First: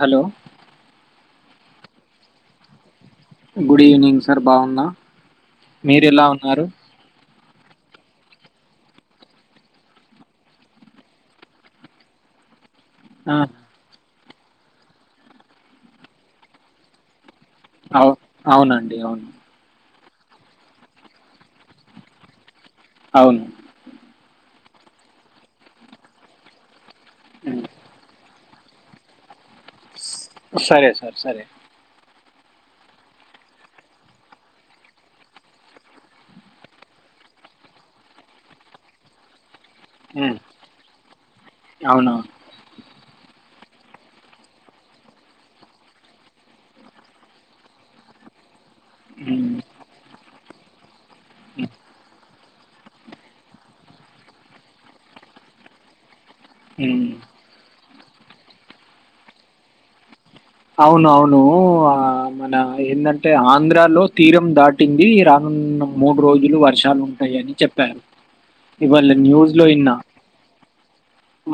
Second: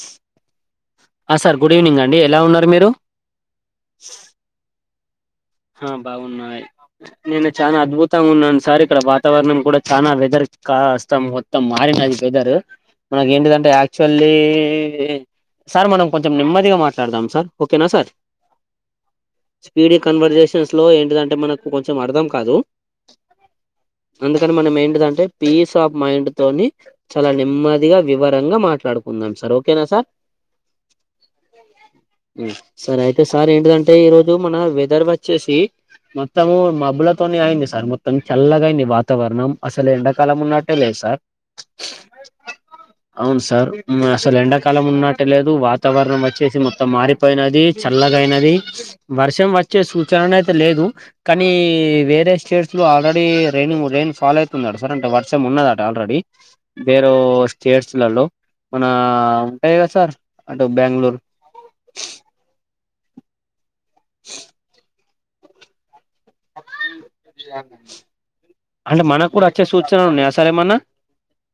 Hello ఆ sir good evening అండి ఎలా ఉన్నారు మీరు గుడ్ ఈవెనింగ్ సార్ బాగుంన్నా ఆ బాగున్నాయి నేను చాలా అద్భుతంగా ఉన్నాను సార్ ఇక్కడ వాతావరణం కూడా చాలా వెదర్ కాస్త మొత్తం మారినది వెదర్ మన ఆ ఏంటి దంటే యాక్చువల్ మళ్ళి సార్ మనం కొంచెం నెమ్మదిగా మాట్లాడదాం సార్ ఓకేనా అవు అవునండి అవును కొందర్చేసి [unintelligible] లో ఏంటింటే మనకు కొంచెం అర్థం కాదు అవును అందుకని మనం ఏంటిదంటే పీస్ ఆఫ్ మైండ్ తోని చాలా ఉమ్. నెమ్మదిగా వివర రంగా మాట్లాడుకుందాం సార్ ఓకే సరే సర్ సరే ఉమ్ సరే అయితే సార్ ఏంటిదంటే ఈ రోజు మన వెదర్ వచ్ చ్చేసి మొత్తము మబ్బులతోనే అయింది సార్ మొత్తం చల్లగా అయింది వాతావరణం అసలు ఉమ్, ఎండాకాలం ఉన్నట్టే లేదు సార్ అవునవును అవును స సార్ ఉమ్ అసలు ఎండాకాలం ఉన్నట్టు లేదు వాతావరణం వచ్చేసి మొత్తం మారిపోయినది చల్లగైనది వర్షం ఉమ్, వచ్చే సు చన అయితే లేదు కానీ వేరే స్టేట్స్ లో ఆల్రెడి రైనింగ్ రైన్ ఫాలో అయితుందట సార్ అంటే వర్షం ఉన్నదట ఆల్రెడీ ఉమ్. వెరు స్టేట్స్ లలో మన ఉంటాయి కదా సార్ అటు అవును బెంగళూరు అవును ఆ మన ఏందంటే ఆంధ్రాలో తీరం దాటి ది రానున్న ముడ్ డు రోజులు వర్షాలు ఉంటాయని చెప్పారు అంటే ఇవాళ మనకు కూడా న్యూస్ లో వచ్చే ఇన్న సూచనలు ఉన్నాయా సార్ ఏమన్నా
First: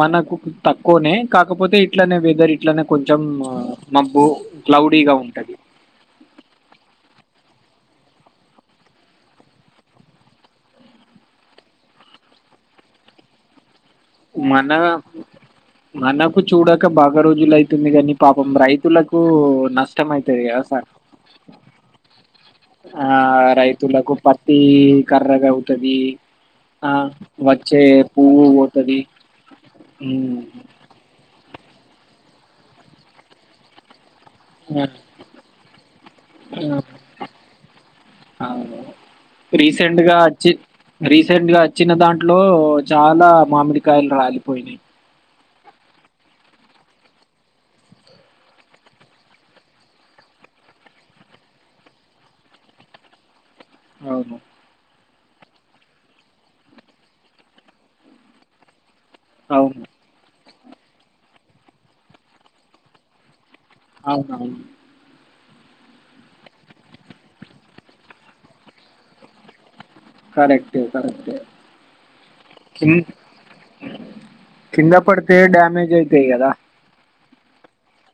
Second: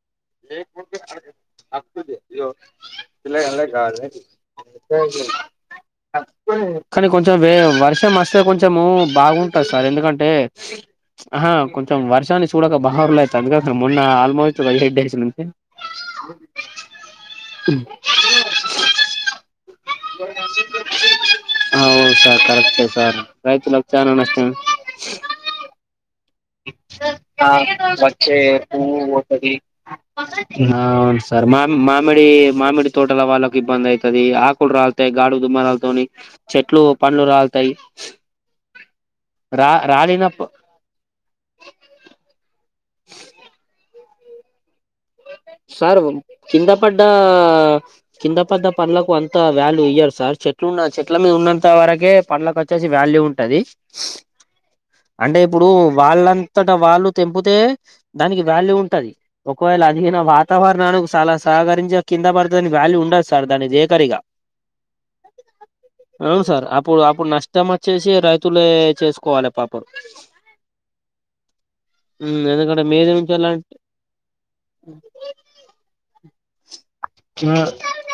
మనకు తక్కువనే కాకపోతే ఇట్లనే వెదర్ ఇట్లనే కొంచెం ఆ కానీ మబ్బు క్లౌడీగా ఉంటది కొం కొంచం వేర్ వర్షం వస్తే కొంచము బాగుంట సార్ ఎందుకంటే ఆహా కొంచెం వర్షాన్ని చూడక బహారులుయితందిగా మన మనకు చూడక బాగా రోజులు అయితుంది కానీ పాపం రైతులకు నష్టం అయితది కదా సార్ ఆ అవును సార్ కరెక్టే సార్ రైతులకి చానా నష్టం ఈ కర్రేగా అవుతది వచ్చే పువ్వు పువ్వు పోతది పోతది ఉమ్ ఆ అవును స సార్ మామి మామిడి మామిడి తోటల వాళ్ళకి ఇబంది అయిత్ తది ఆకులు ఆ రాలుతాయి గాడు దుమ్మారాలతోని చెట్లు పండ్లు రాలతాయి ఆ రా రాలినప్పు రీసెంట్గా వచిన్న దాంట్లో చాలా మామిడికాయలు రాలిపోయినాయి సార్ కింద పడ్డ కింద పడ్డ పండ్లకు అంత వ్యాల్యూ ఇయ్యరు సార్ చెట్లున్న చెట్ల మీద ఉన్నంత వరకే పండ్లకు వచ్చేసి వాల్యూ ఉం టది అవును అంటే ఇప్పుడు వాళ్ళంతట వాళ్ళు తెంపుతే దానికి వాల్యూ ఉంటది అవును ఈన వాతావరణానికి చాలా సహకరించ కింద పడ్తె వాల్యూ ఉండదు స సర్ దాన్ని దేకరింక అవునవును అవును సార్ అప్పుడు అప్పుడు నష్టం వచ్చేసి రైతులే చేసుకోవాలి పాప పం కరెక్టే కరెక్టే ఉమ్ ఎందుకంటే కిం మేమేం చెయ్యలా అంటే కింద పడతే డ్యామేజ అయితే కదా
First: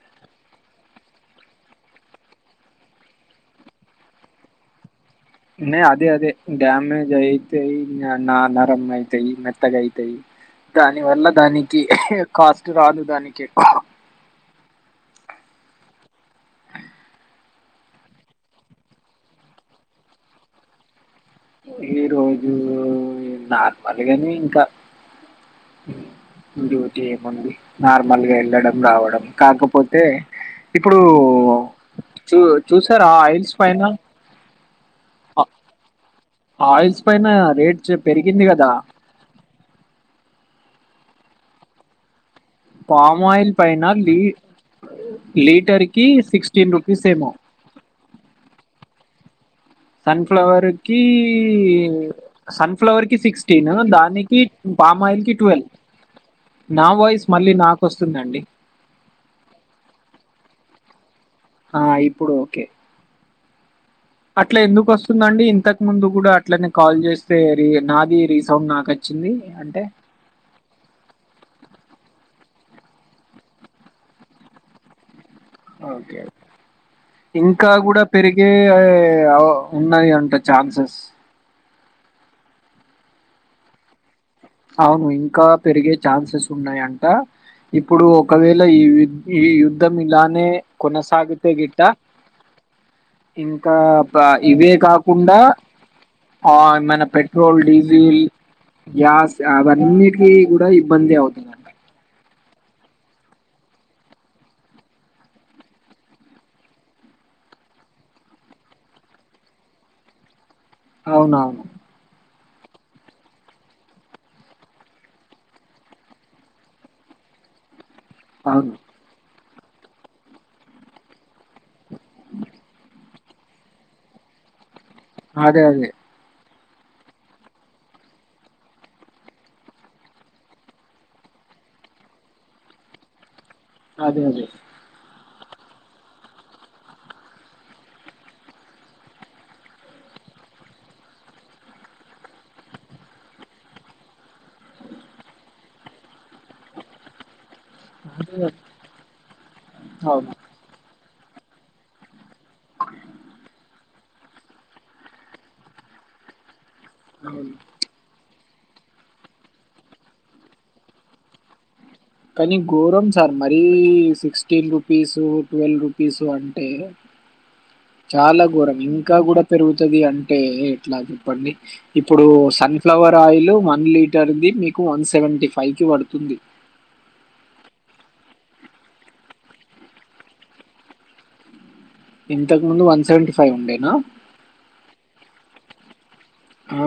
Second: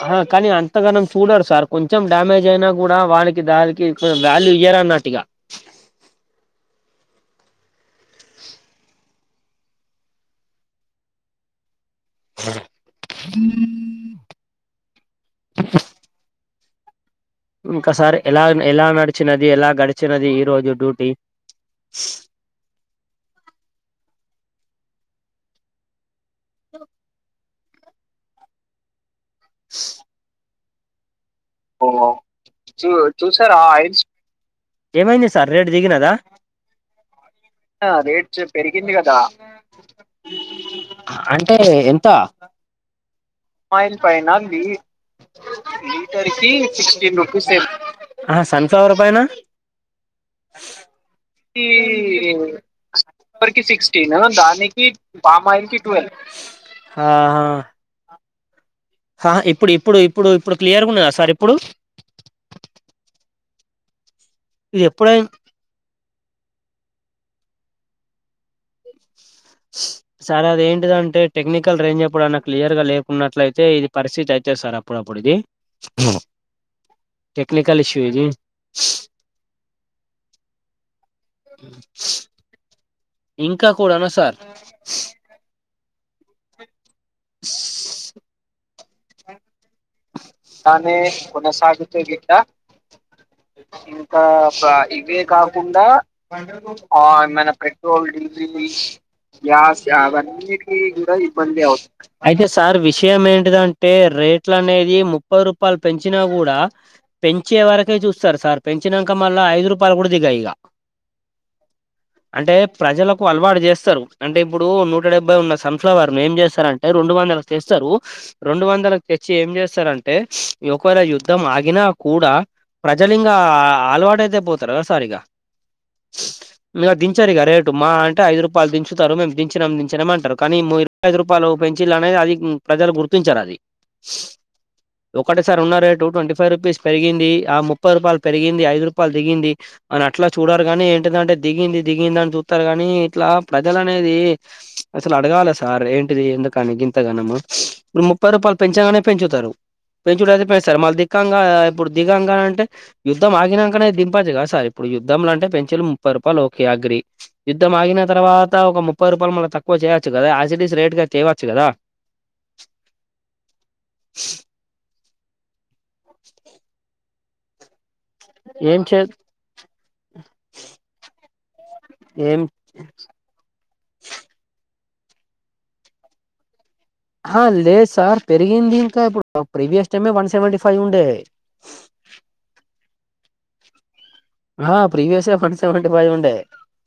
ఆ కానీ అంతగానం చూడరు సార్ కొంచెం డ్యామేజ్ అయినా కూడా వాళ్ళకి దానికి వాల్యూ ఇయ్యరు అన్నట్టుగా న అదే అదే డ్యామేజ్ అయితాయి నా నరం అయితాయి మెత్తగా అయితాయి దాని వల్ల దానికి కాస్ట్ రాదు దానికి ఇంకా సార్ ఎలా ఎలా నడిచినది ఎలా గడిచినది ఈ రోజు డ్యూటీ ఈ రోజు నార్మల్గాని ఇంకా డ్యూటీ ఏముంది నార్మల్గా వెళ్ళడం రావడం కాకపోతే ఇప్పుడు ఓ చూ చూసారా ఆ ఏమైంది సార్ రేటు దిగినదా ఆయిల్స్ పైన రేట్ పెరిగింది కదా అంటే ఎంత మ్ ఆయిల్ పైన లీ లీటర్కి సిక్స్టీన్ రూపీస్ ఏమో సన్ఫ్లవర్ పైన సన్ఫ్లవర్కి ఈ సన్ఫ్లవర్కి సిక్స్టీన్ దానికి పామా ఆయిల్ కి ట్వెల్వ్ నా వాయిస్ మళ్ళీ నాకు వస్తుందండి ఆ ఇప్పుడు ఇప్పుడు ఇప్పుడు ఇప్పుడు క్లియర్ ఉన్నా ఆ సార్ప్పు ఆ ఇప్పుడు ఓకే అట్లా ఇది ఎందుకు ఎప్పుడై వస్తుందండి ఇంతకు ముందు కూడా అట్లనే కాల్ చేస్తే రీ నాది రీసౌండ్ నాక సరే అదేంటిద అంటే టెక్నిక్ కల్ రేంజ్ప్పుడైనా క్లిర్ గా లేకున్నట్లయితే ఇది పరిస్థితి అయితే సార్ అప్పుడప్పుడు ఇది ఓకే ఇంకా టెక్నికల్ ఇష్యూ కూడా ఇది పెరిగే ఉన్నాయి అంట ఛాన్సెస్ ఇంకా కూడానా సార్ అవును ఇంకా పెరిగే ఛాన్సెస్ ఉన్నాయిండి ఇప్పుడు ఒకవేళ ఈ ఈ సిస్టమ్ ఇలానే దాన్ని కొనసాగితే గిట్ట కొనసాగితే ఇంకా ఇవే కాకుండా మన పెట్రోల్ డీజిల్ గ్యాస్ గ్యాస్ అవ్వని కూడా ఇబ్బంది అవత అయితే సార్ విషయం ఏంటిదంటే రేట్ అనేది ముప్పై రూపాయలు పెంచినా కూడా పెంచే వరకే చూస్తారు సార్ పెంచాక మళ్ళా ఐదు రూపాయలు కూడా దిగా ఇక అవునవును అంటే ప్రజలకు అలవాటు చేస్తారు అంటే ఇప్పుడు నూట డెబ్బై ఉన్న సన్ఫ్లవర్ ను ఏం చేస్తారంటే రెండు వందలు చేస్తారు రెండు అవును వందల చి ఏం చేస్తారంటే ఒకవేళ యుద్ధం ఆగిన కూడా ప్ర జలింగా అలవాటు అయితే పోతారా సారీగా అదే అదే ఇగ దించారీగా రేటు మాహ అంటే ఐదు రూపాయలు దించుతరు మేము దించినాం దించినమంటారు కానీ ఇ ఐదు రూపాయలు పెంచిళ్ళనేది అది ప్రజలు గుర్తించారు అది అదే అదే ఒకటే సార్ ఉన్నారుారే టూ ట్వంటీ ఫైవ్ రూపీస్ పెరిగింది ఆ ముప్పై రూపాయలు పెరిగింది ఐదు రూపాయలు దిగింది అని అట్లా చూడారు కాగాని ఏంటిదంటే దిగింది దిగింది అని చూతారు కాని ఇట్లా ప్రజల అనేది అసలు అడగాలే సార్ ఏంటిది ఎందుకని గింత గనము ముప్పై అదే రూపాల్ నే పెంచుతారు అవును పెంచుడయితే సగం మళ్ళ దిక్కంగా ఇప్పుడు దిగంగా అంటే యుద్ధం ఆగినంకనే దింపచ్చు కదా సార్ ఇప్పుడు యుద్ధం అంటే పెంచలు ముప్పై రూపాయలు ఒ కే అగ్రీ అవును యుద్ధం ఆగిన తర్వత్ త ఒక ముప్పై రూపాయలు మళ్ళ తక్కువ చేయవచ్చు కదా ఆయాసిటీస్ రేట్గా చేయవచ్చు కదా కానీ గోరం సార్ మరీ సిక్స్టీన్ రూపీస్ టు టువేల్ పిసు అంటే చాలా ఘోరం ఏం చే ఇంకా కూడా పెరుగుతది అంటే ఎట్లా చెప్పండి ఇప్పుడు ఏం సన్ఫ్లవర్ ఆయిల్ వన్ లీటర్ది వన్ సెవెీ ఫైవ్ కి పడుతుంది అహ లేదు సార్ పెరిగింది ఇంకా ఇప్పుడు ప్రీవియస్ టైమే వన్ సెవెంటీ ఫైవ్ ఉండే ఇంతకు ముందు వన్ సెవెంటీ ఫైవ్ ఉండేనా ఆ ప్రీవీయస్ ఏ వన్ సేవంటి ఫైవ్ ఉండె ఆ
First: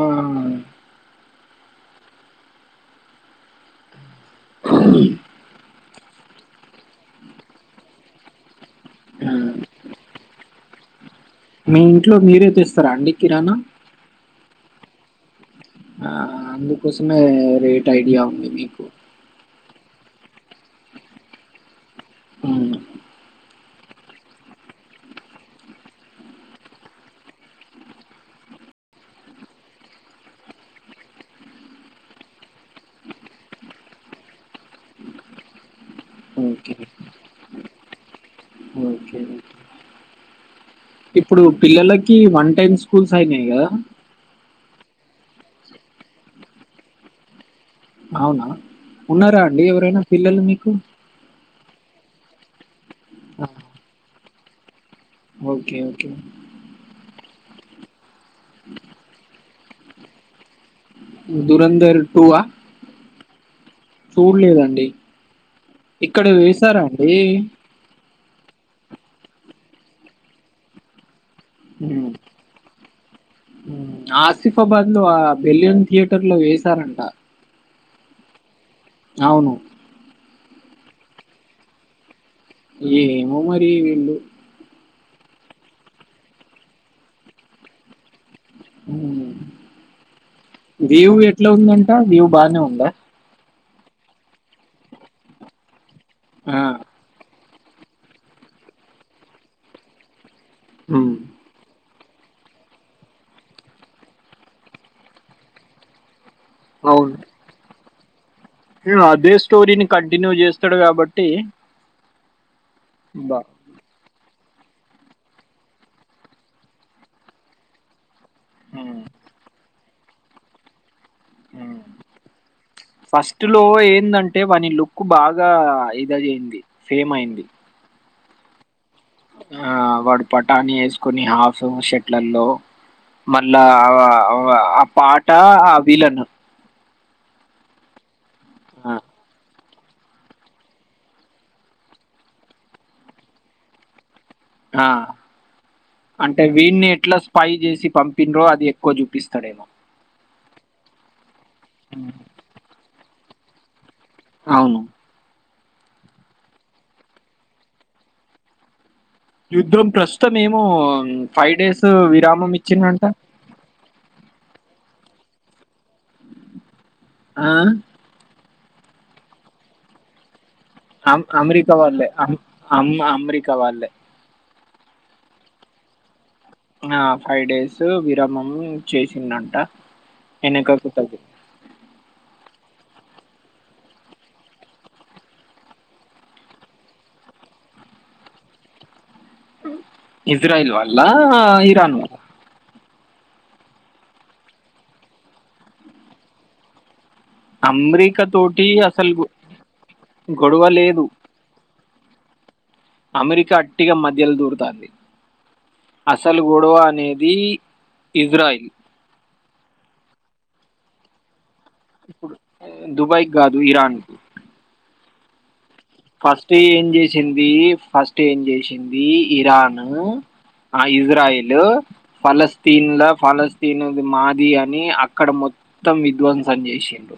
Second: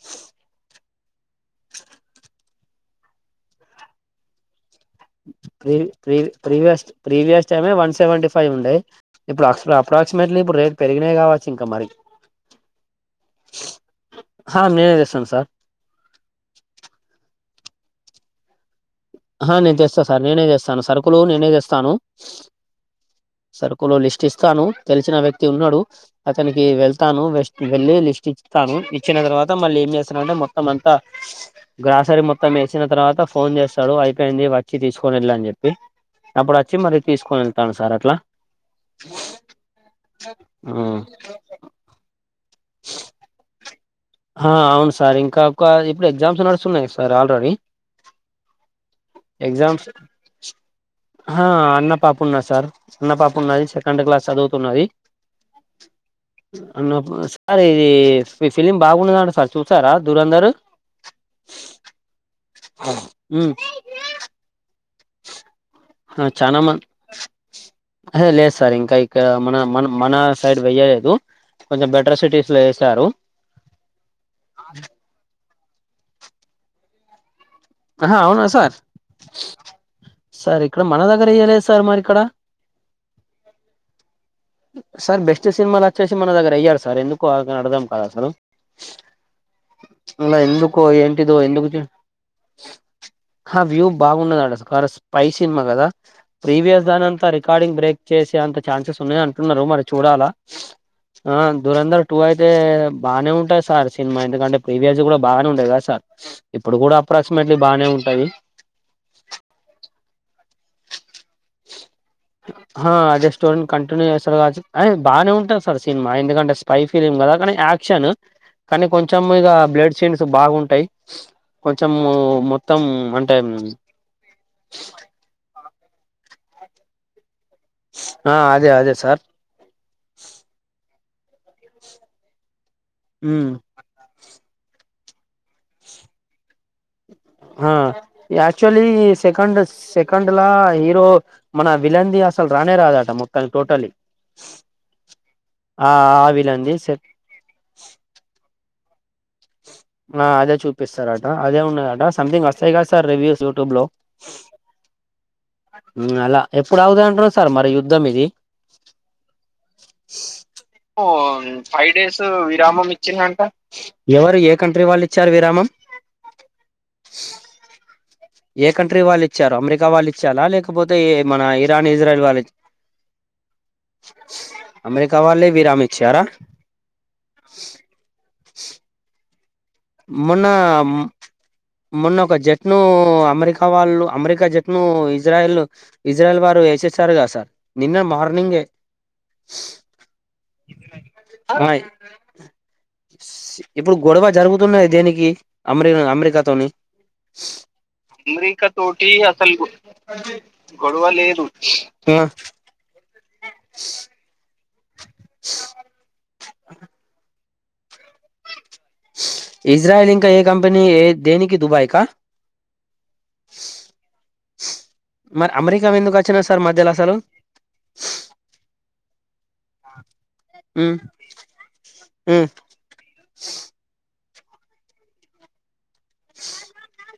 క్రి ప్రీ ప్రీవియస్ ప్రీవియస్ టైమ్ ఏ వన్ సెవెంటీ ఫైవ్ ఉండే్ ఆ. ఇప్పుడు అప్రోక్సిమేట్లీ ఇప్పుడు రేట్ పెరిగినయ్ కావ మీ ఇంట్లో మీరే తెస్తారా అండి కిరాణా సంసార్ ఆ అందుకోసమే రేట్ ఐడియా ఉంది మీకు ఆహ నేను చేస్తాను సార్ నేనే చేస్తాను సరుకులు నేనే చేస్తాను అవునా సరుకు లో లిస్ట్ ఇస్తాను తెలిసిన వ్యక్తి ఉన్నాడు అతనికి వెళ్తాను వె వెళ్ళి లిస్ట్ ఇస్తతాను ఇచ్చిన తర్వాత మళ్ళీ ఏం చేస్తానంటే మొత్తం అంతా గ్రాసరీ మొత్తం వేసిన తర్వాత ఫోన్ చేస్ డు అయిపోయింది వచ్చి తీసుకొని వెెళ్ళని చెప్పి అప్పుడు ఓకే. వచ్చి మరీ తీసుకొని వెళ్తాను సార్ అట్లా ఓకే. ఇప్పుడు పిల్లలకి వన్ టైమ్ స్కూల్స్ అయినాయి కదా ఆ అవును సార్ ఇంకా ఒక ఇప్పుడు ఎగ్జామ్స్ నడుస్తున్నాయి సార్ ఆల్రెడీ అవునా ఉన్నారా అండి ఎగ్జామ్స్ ఎవరైనా పిల్లలు మీకు వున్న పాపున్నా సార్ చిన్న పాప్పు ఆ! ఉన్నది సెకండ్ క్లాస్ చదు తున్నది ఓకే ఓకే సర్ ఇది ఫి ఫిలిమ్ బాగుండదండి సార్ చూసారా దురందరు దురంధర్ టు ఆ చూలేదండి ఇక్కడ వేసారా అండి అరె లేదు సార్ ఇంకా ఇక్కడ మన మన మన సైడ్ వెయలేదు ఊ ఊ ఆసిఫాబాద్ లో ఆ బెలియన్ థియేటర్ లో వేశారంట ఆహ అవునా సార్ అవును సార్ ఇక్కడ మన దగ్గర ఏయలేదు సార్ మరి ఇక్కడ ఏమో మరి వీళ్ళు సార్ బెస్ట్ సినిమాలు వచ్చేసి మన దగ్గర అయ్యడు సార్ ఎందుకు అ గని అడదం కాదసలు ఊ ఎందుకో దేవుడు ఏంటిదో ఎట్లా ఎందుకు చే ఉందంట వ్యూ బానే ఉందా ఆ వ్యూ బాగున దాట కర స్పై సినిమా కదా ఆ! ప్రీవియస్ దానంతరి రికార్డింగ్ బ్రేక్ చేసేంత చాన్సెస్ ఉన్నా టున్నరు మరి చూడాలా హ్మ్. ఆ దురంధర్ టూ అయితే బానే ఉంటది సార్ సినిమా ఎందుకంటే ప్రీవియస్ కూడా బాగనే ఉంటది కదా సార్ ఇప్పుడు కూడా అవును. అప్రాక్సిమేట్లీ బాగానే ఉ టది ఇగ అదే స్టోరీని కంటిన్యూ చేస్తాడు కాబట్టి ఆహా బా అదేస్టోరిని కంటున్యూ చెస్ తరు కావచ్చు అ బాగానే ఉంటంది సార్ సినిమా ఎందుకంటే స్పై ఫలిమ్ కదా కానీ యాక్షన్ కానీ కొంచెం ఇక బ్లడ్ సిన్స్ బాగుంటయి ఆ అంటే ఫస్ట్ లో ఏందంటే వాని లుక్ బాగా ఇదయింది సేమ్ అయింది ఆ అదే అదే సార్ ఆ వాడు పటాని ఎస్ కొన్ని హాఫ్ [unintelligible] షెట్లలో ఉమ్ మళ్ళా ఆ ఆ పాటా ఆ విలను ఆ యాక్చువలీ సెకండ్ వస్ సెకండ్ లా హీరో మన విలంది అసలు రానే రాదట మొత్తానికి టోటలీ ఆ ఆ ఆ అంటే విలన్ది వీని సె- ఎట్లా స్పై చేసి పంపిన్రో అది పొ చూపిస్తూ ఆ అదే చూడ్ పిస్తరా అదే ఉన్నాదంట సంథింగ్ వాస్తాయి కద సార్ రివ్యూస్ యూట్యూబ్ లో అవును మ్మ్ అలా ఎప్పుడు అగుదాం అంటున్నావ్ సార్ మరి యుద్ధం ఇది యుద్ధం ప్రస్తుతం ఏమో ఫైవ్ డేస్ విరామం ఇచ్చిందంట ఎవరు ఏ కంట్రీ వాళ్ళు ఇచ్చారు విరామం ఆ ఏ కంట్రీ వాళ్ళు ఇచ్చారు అమెరికా వాళ్ళు ఇచ్చారా లేక అమ్ అమెరికా వాళ్ళే అమ్ అమ్మ అమెరికా వాళ్ళే అమెరికా వాళ్ళే విరామ్ ఇచ్చారా ఆ ఫైవ్ డేస్ విరామ్ మమ్మీ చేసిందాన్ మొన్న మొన్న ఒక జ జట్లు అమెరికా వాళ్ళు అమెరికా జట్లును ఇజ్రాయల్ ఇజ్రాయల్ వారు యెసేసారుగా సార్ నిన్న మార్నింగే ఇజ్రాయిల్ వాళ్ళా ఇరాన్ వాళ్ళా ఇప్పుడు గొడవ జరుగు తున్నాయి దేనికి అమెరి అమెరికాతోని అమెరికా తోటి అసలు గొడవ లేదు ఆ అమెరికా అట్టిగా మధ్యలో దూరుతాంది అప్ అసలు గొడవ అనేది ఇజ్రాయిల్ ఇజ్రాయల్ ఇంకా ఏ కంపెనీ ఏ దేనికి దుబాయ్ కా ఇప్పుడు దుబాయ్ కి గాదు ఇరాన్ కి మ ఫస్ట్ ఏం జేసింది ఫస్ట్ ఏం జేసింది ఇరాన్ ఆ మ్మ్ ఇజ్రాయల్ ఉమ్ ఫాలస్తీన్ల ఫాలస్తీన్ మాది ఇది అని అక్కడ మొ మొత్తం విధ్వంసం జేసిరు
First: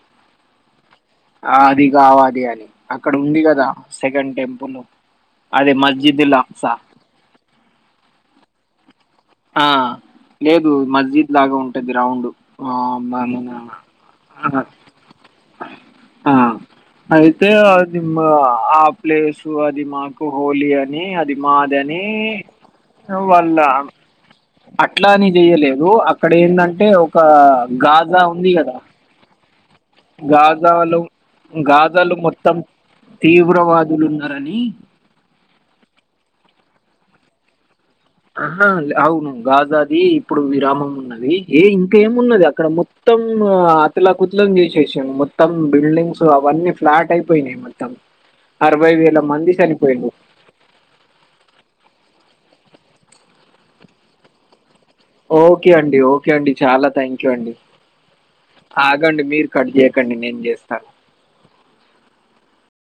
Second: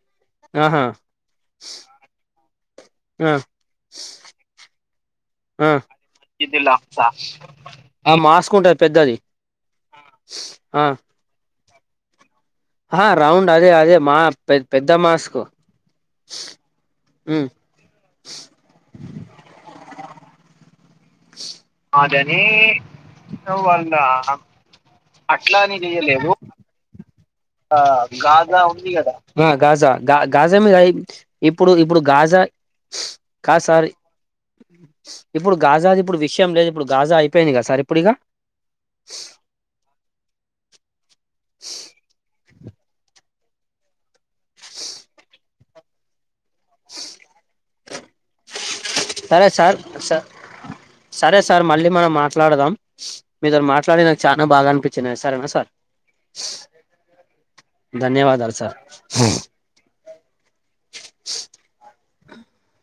ఆహా అది గావలి అని అక్కడ ఆ ఉంది గదా సెకండ్ టెంపుల్ ఆ అదే మస్జీదులాస లెక్కుంటది పెద్దది ఆ లేదు ఆ మస్జీద్ లాగా ఉంటు గ్రౌండ్ ఆహా రౌండ్ అదే అదే మా పె పెద్ద మాస్క్ ఆ అయితే ఉమ్ అది మా ఆ ప్లేసు అది మాకు హోలీ అని అది మాది అని అదని వాళ్ళ అట్లని అట్లా అని జేయలేదు చెయ్యలేదు అక్కడ ఏందంటే ఒక ఒక గాజా ఉంది గదా బ [inaudible] గాజా గా గాజా మీద ఇప్పుడు ఇప్పుడు గాజాలు గాజా మొత్తం కాసార్ తీవ్రవాదులు ఉన్నారని ఇప్పుడు గాజాది ఇప్పుడు విషయం లేదు ఇప్పుడు జా అయిపోయిందిగాద సే ఆ అవును గాజాది ఇప్పుడు విరామం ఉన్నది ఏ ఇంకా ఏమున్నది అ ఇక్కడ మొత్తం అతలా కుతులం చేసేసాం మొత్తం బిల్డింగ్స్ అన్నీ ఫ్లాట్ అయిపోయినాయి తం సరే సార్ సరే సార్ మళ్ళీ మనం మాట్ మాట్లాడాం మీదరు మాట్డి నాకు చాలా బాగా అనిపింది ఓకే అండి ఓకే అండి చాలా థ్యాంక్ యూ అండి ధన్యవాదాలు సార్ ఆగండి మీరు కట్ చే అక్కడిని నేం చేస్తాను